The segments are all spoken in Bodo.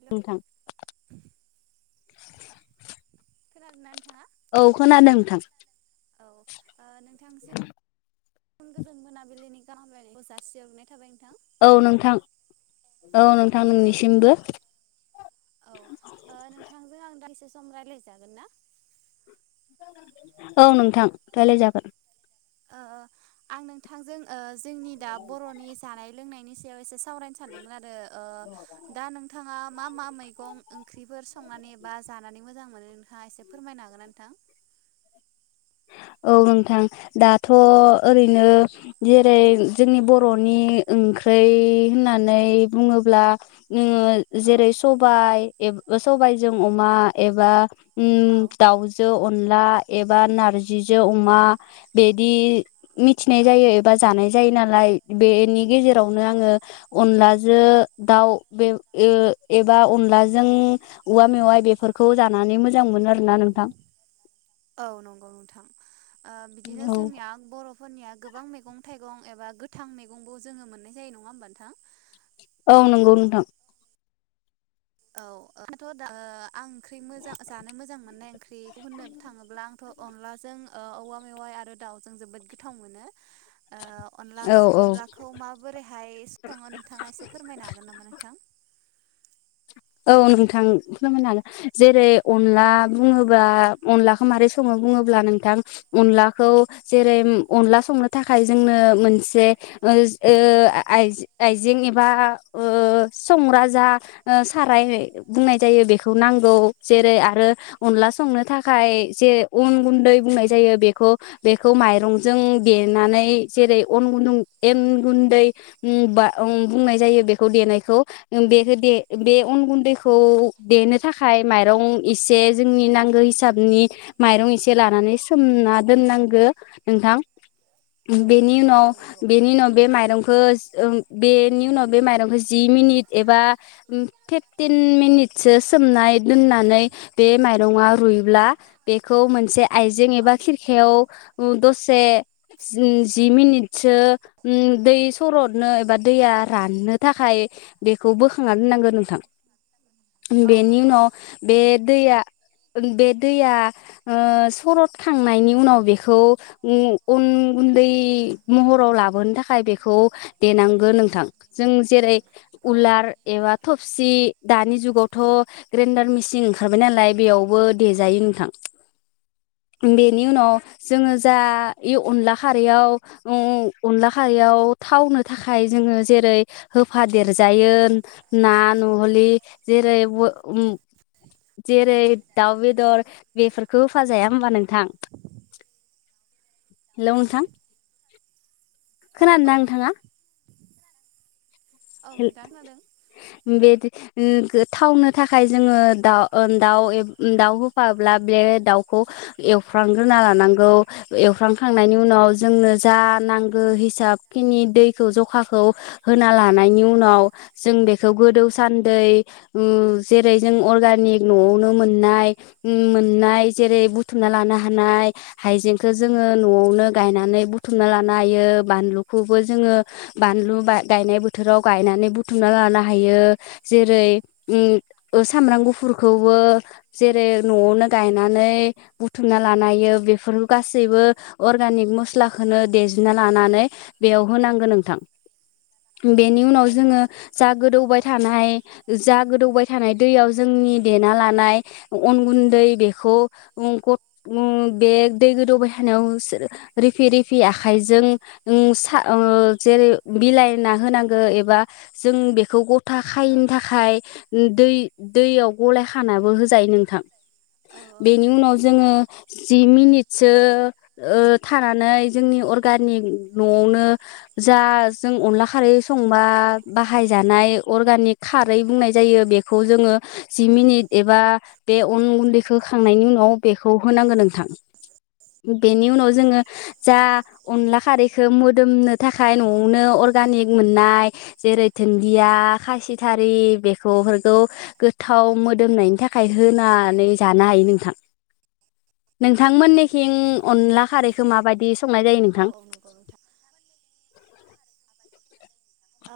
हेलौ नोंथां। खोनादों ना नोंथाङा? औ खोनादों नोंथां। औ नोंथांनिसिम उ गोजोन मोनाबिलिनि गाहाम हामलायनायखौ जासिहरनाय थाबाय नोंथां। औ नोंथां। औ नोंथां ओ नोंनिसिमबो। औ ओ नोंथांजों आं दान्दिसे सम रायज्लायजागोन ना। औ नोंथां रायलायजागोन। ओ आं नोंथांजों ओ। जोंनि दा बर'नि जानाय लोंनायनि [unintelligible] सावरायनो सानदोंमोन आरो ओ दा नोंथाङा मा मा मैगं ओंख्रिफोर संनानै बा जानानै मोजां मोनो नोंथाङा एसे फोरमायनो हागोना नोंथां। औ नोंथां दाथ' ओरैनो जेरै जोंनि बर'नि ओंख्रै होननानै बुङोब्ला [unintelligible] औ जेरै सबाय ए ओ सबायजों अमा एबा। उम औ दाउजो अन ला एबा ना जि जो अमा बेदि मिथिनाय औ जायो एबा जानाय जायो ना [unintelligible] बेनि गेजेरावनो आङो अनलाजो दाउ बे ए एबा अनलाजों औवा मेवाइ बेफोरखौ जानानै मोजां मोनो आरोना नोंथां। औ नंगौ नोंथां। ओ बिदिनो औ जोंनिया बर'। फोरनिया गोबां मैगं थाइगं एबा गोथां मैगंबो जोङो मोननाय जायो नङा होम्बा नोंथां। औ नंगौ नोंथां। औ [unintelligible] ' ओ आं ओंख्रि मोजां जानो मोजां मोननाय ओंख्रि गुबुननावबो थाङोब्ला आंथ' अनलाजों ओ औवा मेवाइ आरो दाउजों जोबोद गोथाव मोनो। ओ अनला औ औ अनलाखौ माबोरैहाय संङो नोंथाङा एसे फोरमायनो हागोन नामा नोंथां। औ नोंथां [unintelligible] जेरै अनला औ बुङोबा अनलाखौ माबोरै सङो बुङोब्ला नोंथां अनलाखौ जेरै अनला संनो थाखाय जोंनो मोनसे ओ ओ आइ आइजें एबा ओ संग्रा जा ओ खाराय है बुंनाय जायो बेखौ नांगौ जेरै आरो अनला संनो थाखाय जे अन गुन्दै बुंनाय जायो बेखौ बेखौ माइरंजों देनानै जेरै अन गुन्दुं एन गुन्दै उम बा उम बुंनाय जायो बेखौ देनायखौ बेखौ दे बे अन औ गुन्दैखौ देनो थाखाय माइरं एसे जोंनि नांगौ हिसाबनि माइरं एसे लानानै सोमना दोननांगो नोंथां। औ बेनि औ उनाव नंगौ बेनि उनाव बे माइरंखो ओ बेनि उनाव बे माइरंखौ जि मिनिट एबा फिफटिन मिनिटसो सोमनाय दोननानै बे माइरंङा रुइब्ला बेखौ मोनसे आइजें एबा औ खिरखायाव दसे जि मिनिटसो उम दै सरदनो एबा दैया राननो थाखाय बेखौ बोखांना दोनांगौ नोंथां। औ बेनि नंगौ उनाव बे दैया बे दैया ओ सरद खांनायनि उनाव बेखौन उम अन गुन्दै महराव लाबोनो थाखाय बेखौ देनांगोन नोंथां जों जेरै औ औ उलार। एबा थबसि दानि जुगावथ' ग्रेन्डार मेसिन ओंखारबाय नालाय बेयावबो देजायो नोंथां बेनि उनाव जोङो जा ए अनला खारैयाव अनला खारैयाव थावनो थाखाय जोङो जेरै होफा देरजायो। ना नहलि जेरै जेरै दाउ बेदर बेफोरखौ होफाजाया होम्बा नोंथां हेलौ नोंथां। औ औ खोनादोंना नोंथाङा। औ हेल नोंथां खोनादों बेदि ओ गोथावनो थाखाय जोङो दाउ ओ दाउ दाउ होफाब्ला ब्ले दाउखौ एवफ्रांग्रोना लानांगौ। एवफ्रांखांनायनि उनाव जोंनो जा नांगो हिसाब खिनि दैखौ जखाखौ होना ला नायनि उनाव जों बेखौ गोदौ सान्दै उम जेरै जों अर्गानिक न'आवनो मोननाय मोननाय जेरै बुथुमना लानो हानाय हाइजेंखो जोङो न'आवनो गायनानै बुथुमना लानो हायो बानलुखौबो जोङो बानलु गायनाय बो थोराव गायनानै बुथुमना लानो हायो जेरै उम ओ सामब्राम गुफुरखौबो औ जेरै न'आवनो गायनानै बुथुमना लानो हायो बेफोर गासैबो अर्गानिक मस्लाखौनो देजिना लानानै बेयाव होनांगो नोंथां। बेनि औ उनाव जोङो जा औ गोदौबाय औ नंगौ थानाय जा गोदौबाय थानाय दैयाव जोंनि देना लानाय अन गुन्दै बेखौ उं उ बे दै गोदौबाय थानायावसो रिफि रिफि आखायजों उं सा ओं जेरै बिलाइ होना होनांगौ एबा जों बेखौ ग था औ खायैनि थाखाय दै दैयाव गलायखानाबो होजायो नोंथां। औ औ बेनि नंगौ उनाव जोंङो जि मिनिटसो ओ थानानै जोंनि अर्गानिक न'आवनो जा जों अनला खारै संबा बाहायजानाय अर्गानिक खारै बुंनाय जायो बेखौ जोङो जि मिनिट एबा बे अन गुन्दैखौ खांनायनि उनाव बेखौ होनांगोन नोंथां। बेनि उनाव जोंङो जा अनला खारै मोदोमनो थाखाय औ औ न'आवनो अर मोन्नाय जेरै थोनदिआ खासि थारि बेफोरखौ गोथाव मोदोमनाय नि थाखाय होनानै जानो हायो नोंथां नोंथां मोननि थिं अनला खारै खो माबायदि संनाय जायो औ नोंथां? औ नंगौ नोंथां।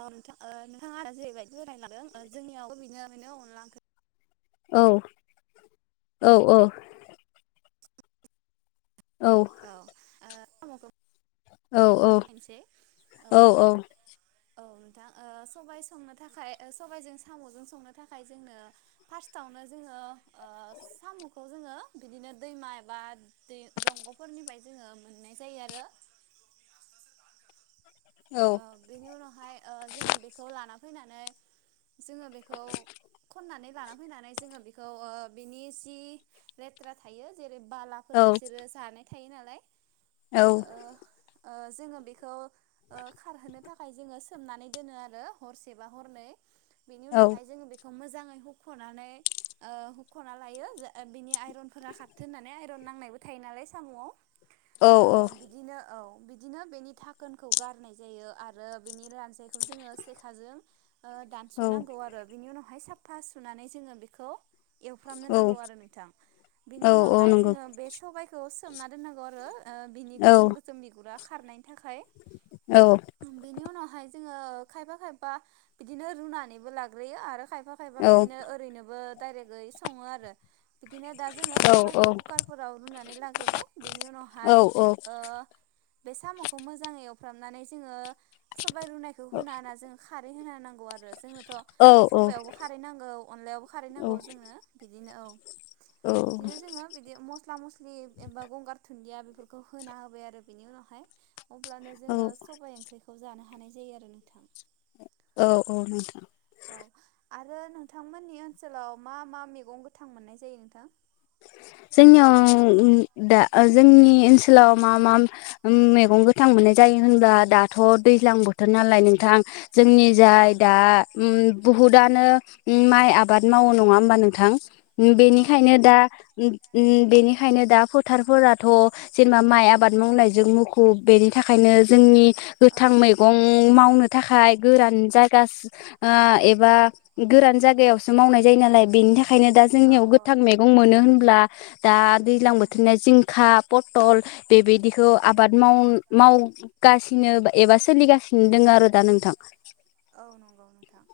औ नों [unintelligible] नोंथाङानो जेरैबायदि [unintelligible] लादों जोंनियावबो बिनो [unintelligible] अनला ओं औ औ औ। औ। साम'खौ औ सङो औ आं मोनसे औ औ। औ नोंथां सबाय संनो थाखाय सबायजों साम'जों संनो थाखाय जोंनो फार्स्टआवनो जोंङो साम'खौ जोंङो बिदिनो दैमा एबा दै दंग'फोरनिफ्राय जोंङो मोननाय जायो आरो औ ओ बेनि उनावहाय ओ जोंङो बेखौ लाना फैनानै जोङो बेखौ खननानै लाना फैनानै जोङो बेखौ बिनि जि लेथ्रा थायो औ बालाफोर बिसोरो जानाय थायो नालाय। औ। ओ ओ जोङो बेखौ ओ खारहोनो थाखाय जोङो सोमनानै दोनो आरो हरसेबा हरनै। बेनि उनावहाय जोङो बेखौ मो जाङै हुख'नानै ओ हुख'ना लायो ओ बिनि आइरनफोरा खारथों होननानै आइरन नांनायबो थायो नालाय साम'आव। ओ बिदिनो औ। बिदिनो बेनि थाखोनखौ गारनाय जायो आरो बेनि रानसायखौ जोंङो सेखाजों ओ दानस'नांगौ आरो बिनि उनावहाय सा फा सुनानै जोङो बेखौ एवफ्रामनो औ नांगौ आरो नोंथां बिनि औ औ उनावहाय नंगौ जोंङो बे सबायखौ सोमना दोनो नांगौ आरो। बिनि औ गोसोम गोसोमनि बिगुरा खारनायनि थाखाय। औ बिनि उनावहाय जोङो खायफा खायबा बिदिनो रुनानैबो लाग्रोयो आरो खाय खायफा खायफा औ बिदिनो ओरैनोबो डाइरेक्टयै सङो आरो बिदिनो दा जोङो औ सबायाइखौ कुकारफोराव रुनानै लाग्रोबाय बेनि औ उनावहाय औ ओ बे साम'खौ मोजाङै खालामामनानै जोङो सबाय रुनायखौ होना होना जों खारै होना नांगौ। आरो जोंनोथ' सबयावबो खारै नांगौ अनलायावबो खारै नांगौ जोंनो बिदिनो औ। बिदिनो जोङो बिदि मस्ला मस्लि एबा गंगार थ दुनदिया बेफोरखौ होना होबाय आरो बिनि उनावहाय अ जोङो सबबाय ओंख्रिखौ जानो हानाय जायो आरो नोंथां। औ औ नोंथां। औ आरो नोंथांमोननि ओनसोलाव मा मा मैगं गोथां मोननाय जायो नोंथां? जोंनियाव दा जोंनि ओनसोलाव मा मा मैगं गोथां मोननाय जायो होनबा दाथ' दैज्लां बोथोर नालाय नोंथां जोंनि औ जाय दा उ बुहुदानो माइ आबाद मावो नङा होमबा नोंथां? औ बेनिखायनो नंगौ दा उ बेनिखायनो दा फोथारफोराथ' जेनेबा माइ आबाद मावनायजों मुखुब बेनि थाखायनो जोंनि गोथां औ मैगं माव मावनो थाखाय गोरान जागा ओ एबा गोरान जायगायावसो मावनाय जायो नालाय बेनि थाखाय ओंखायनो दा औ जोंनियाव औ गोथां मैगं मोनो। होनब्ला दा औ दैज्लां बोथोरनिया जिंखा पटल बेबायदिखौ आबाद माव मावगासिनो एबा सोलिगासिनो दङ आरो दा नोंथां। औ नंगौ नोंथां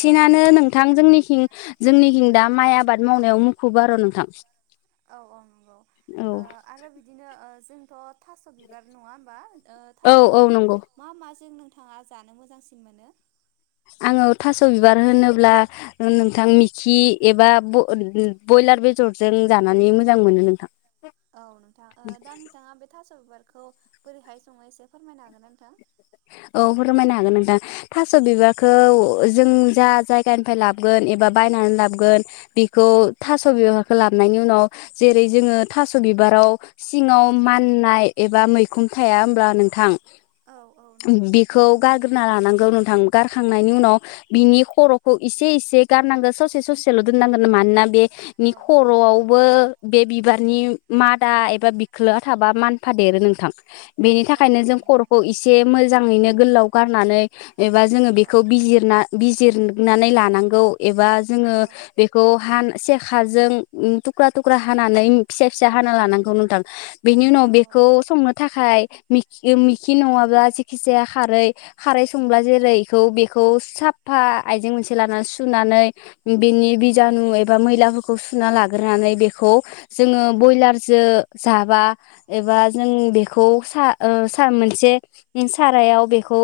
ओ बिदिनो नोंथां जोंनिथिं जोंनिथिं दा औ माइ आबाद मावनायाव मुखुब आरो' नोंथां। [inaudible] औ औ नंगौ औ आरो बिदिनो ओ जों थ' थास' बिबार नङा होमबा? ओ औ थास' औ बिबारखौ नंगौ मा माजों नों नोंथाङा जानो मोजांसिन मोनो आङो थास' बिबार होनोब्ला नोंथां मिखि एबा ब्रयलार बेदरजों जानानै मोजां मोनो नोंथां औ नोंथां दा नोंथाङा बे थास' बिबार खौ बोरैहाय सङो एसे फोरमायनो हागोन नोंथां औ फोरमायनो हागोन नोंथां थास' बिबारखौ जों जा जायगानिफ्राय लाबोगोन एबा बायनानै लाबोगोन बेखौ थास' बिबारखौ लाबोनायनि उनाव जेरै जोङो थास' बिबाराव सिङाव माननाय एबा मैखुन थाया होनब्ला नोंथां औ औ नंगौ। ग्रोना लानांगौ नोंथां गारखांनायनि औ उनाव बिनि खर' इसे इसे गारनांगोन ससे ससेल' दोननांगोन मानोना बे नि औ खर'आवबो बे बिबारनि मादा एबा बिखोलोआ थाबा मानफादेरो नोंथां बेनि थाखायनो औ जों नंगौ। खर'खौ इसे मोजाङैनो गोलाव गारनानै एबा जोङो औ बेखौ बिजिरना बिज जिरनानै लानांगौ एबा जोङो औ बेखौ हान सेखाजों थुख्रा थुख्रा हानानै फिसा फिसा हाना लानांगौ नोंथां बेनि उनाव औ बेखौ संनो थाखाय मि मिखि नङा जिखि जाया खारै खारै संब्ला जेरै बेखौ बेखौ साफा आइजें मोनसे लानानै सुनानै बिनि बिजानु एबा मैलाफोरखौ खौ सुना लाग्रोनानै बेखौ औ जोङो ब्रयलारजों जाबा एबा जों बेखौ सा सा मोनसे सारायाव बेखौ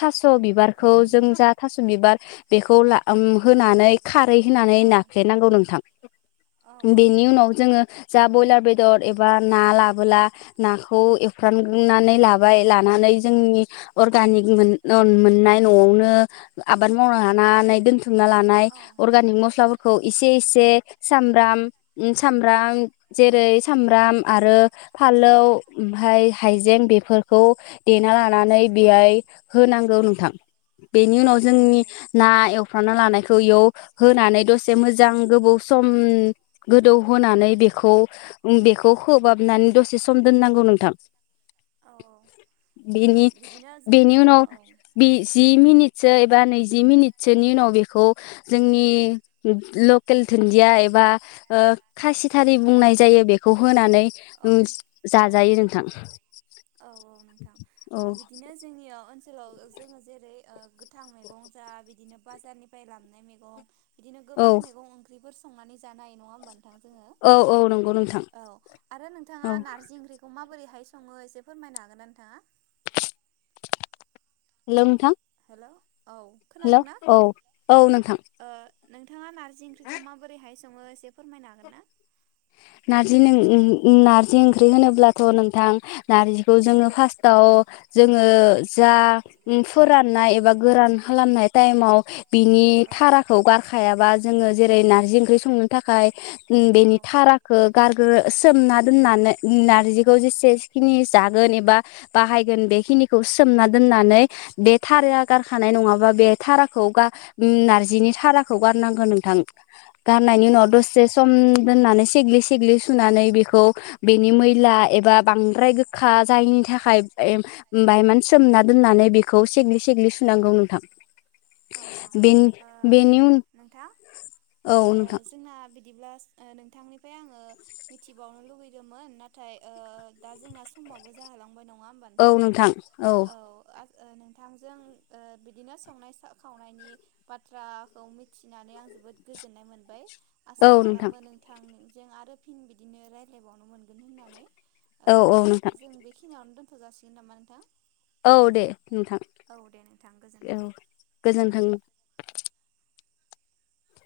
थास' बिबारखौ जों जा थास' बिबार बेखौ ला होनानै खा फ्रै होनानै औ नाफ्ले नांगौ नोंथां औ औ बेनि नंगौ उनाव जोङो जा ब्रयलार बेदर एबा ना लाबोला नाखौ एवफ्राननानै लाबाय लानानै अर्गानिक मोननाय न'आवनो आबाद मावनो हानाय दोन दोनथुमना लानाय औ अर्गानिक मस्लाफोरखौ खौ इसे इसे सामब्राम सामब्राम जेरै सामब्राम आरो फालौ ओमफाय हायजें बेफोरखौ देना लानानै बेहाय होनांगौ नोंथां बेनि औ उनाव औ जोंनि नंगौ ना एव संना लानायखौ इयाव होनानै दसे मोजां गोबौ सम गोदौ होनानै बेखौ बेखौ खोबहाबनानै दसे सम दोननांगौ नोंथां औ ओ बेनि बिदिनो बेनि जोंनाव उनाव औ जि मिनिटसो बा नैजि मिनिटसोनि उनाव बेखौ जोंनि लकेल दुन्दिया एबा खासिथारि बुंनाय जायो बेखौ होनानै औ औ जाजायो नोंथां औ औ नोंथां औ बिदिनो जोंनियाव ओनसोलाव जोङो जेरै गोथां मैगं जा बिदिनो बाजारनिफ्राय लाबनाय मेगं। बिदिनो औ गोबां मैगं ओंख्रिफोर सं नानै जानो हायो नङा होमबानोंथां जोंङो? औ औ नंगौ नोंथां औ आरो नोंथाङा औ नारजि ओंख्रि खौ माबोरैहाय संङो एसे फोरमायनो हागोन ना नोंथाङा? हेलौ नोंथां। हेल' हेल' औ औ नोंथां। ओ नोंथाङा नार जि ओंख्रिखौ माबोरैहाय संङो एसे फोरमायनो हागोन ना? नारजि नारजि ओंख्रि होनोब्लाथ' नोंथां नारजि खौ जोङो औ फार्स्टाव जोङो जा फोराननाय एबा गोरान खालामनाय टाइमाव बिनि औ थाराखौ गारखायाबा जोङो जेरै नार्जि ओंख्रि संनो थाखाय बेनि औ थारा गारग्रो सोमना दोननानै नारजिखौ जेसेखिनि जागोन एबा बाहायगोन बेखिनिखौ सोमना दोननानै बे औ थारआ गारखानाय नङाबा बे थाराखौ गा नारजिनि थाराखौ गारनांगौ नोंथां। गारनायनि औ उनाव औ दसे सम दोननानै सेग्लि सिग्लि सुनानै बेखौ बेनि मैला एबा बांद्राय गोखा जायिनि थाखाय ए बांआइ मान सोमना दोननानै बिखौ सिंग्लि सिंग्लि सुनांगौ नोंथां। औ औ बेनि ओ बेनि नोंथां औ नोंथां जोंना बि बिदिब्ला नोंथांनिफ्राय आङो मिथिबावनो लुबैदोंमोन। नाथाय ओ दा जोंना समावबो जाहोलांबाय दं। औ नोंथां औ नोंथांजों बिदिनो संनाय खावनायनि बाथ्राखौ मि थिनानै आं जोबोद गोजोननाय मोनबाय। आसा खालामो नोंथां जों आरो फिन बिदिनो रायज्लायबावनो मोनगोन होननानै औ औ नोंथां जों बेखिनियावनो दोन थ' जासिगोन नामा नोंथां? औ दे। नोंथां औ दे नोंथां गोजोन्थों औ गोजोनथों।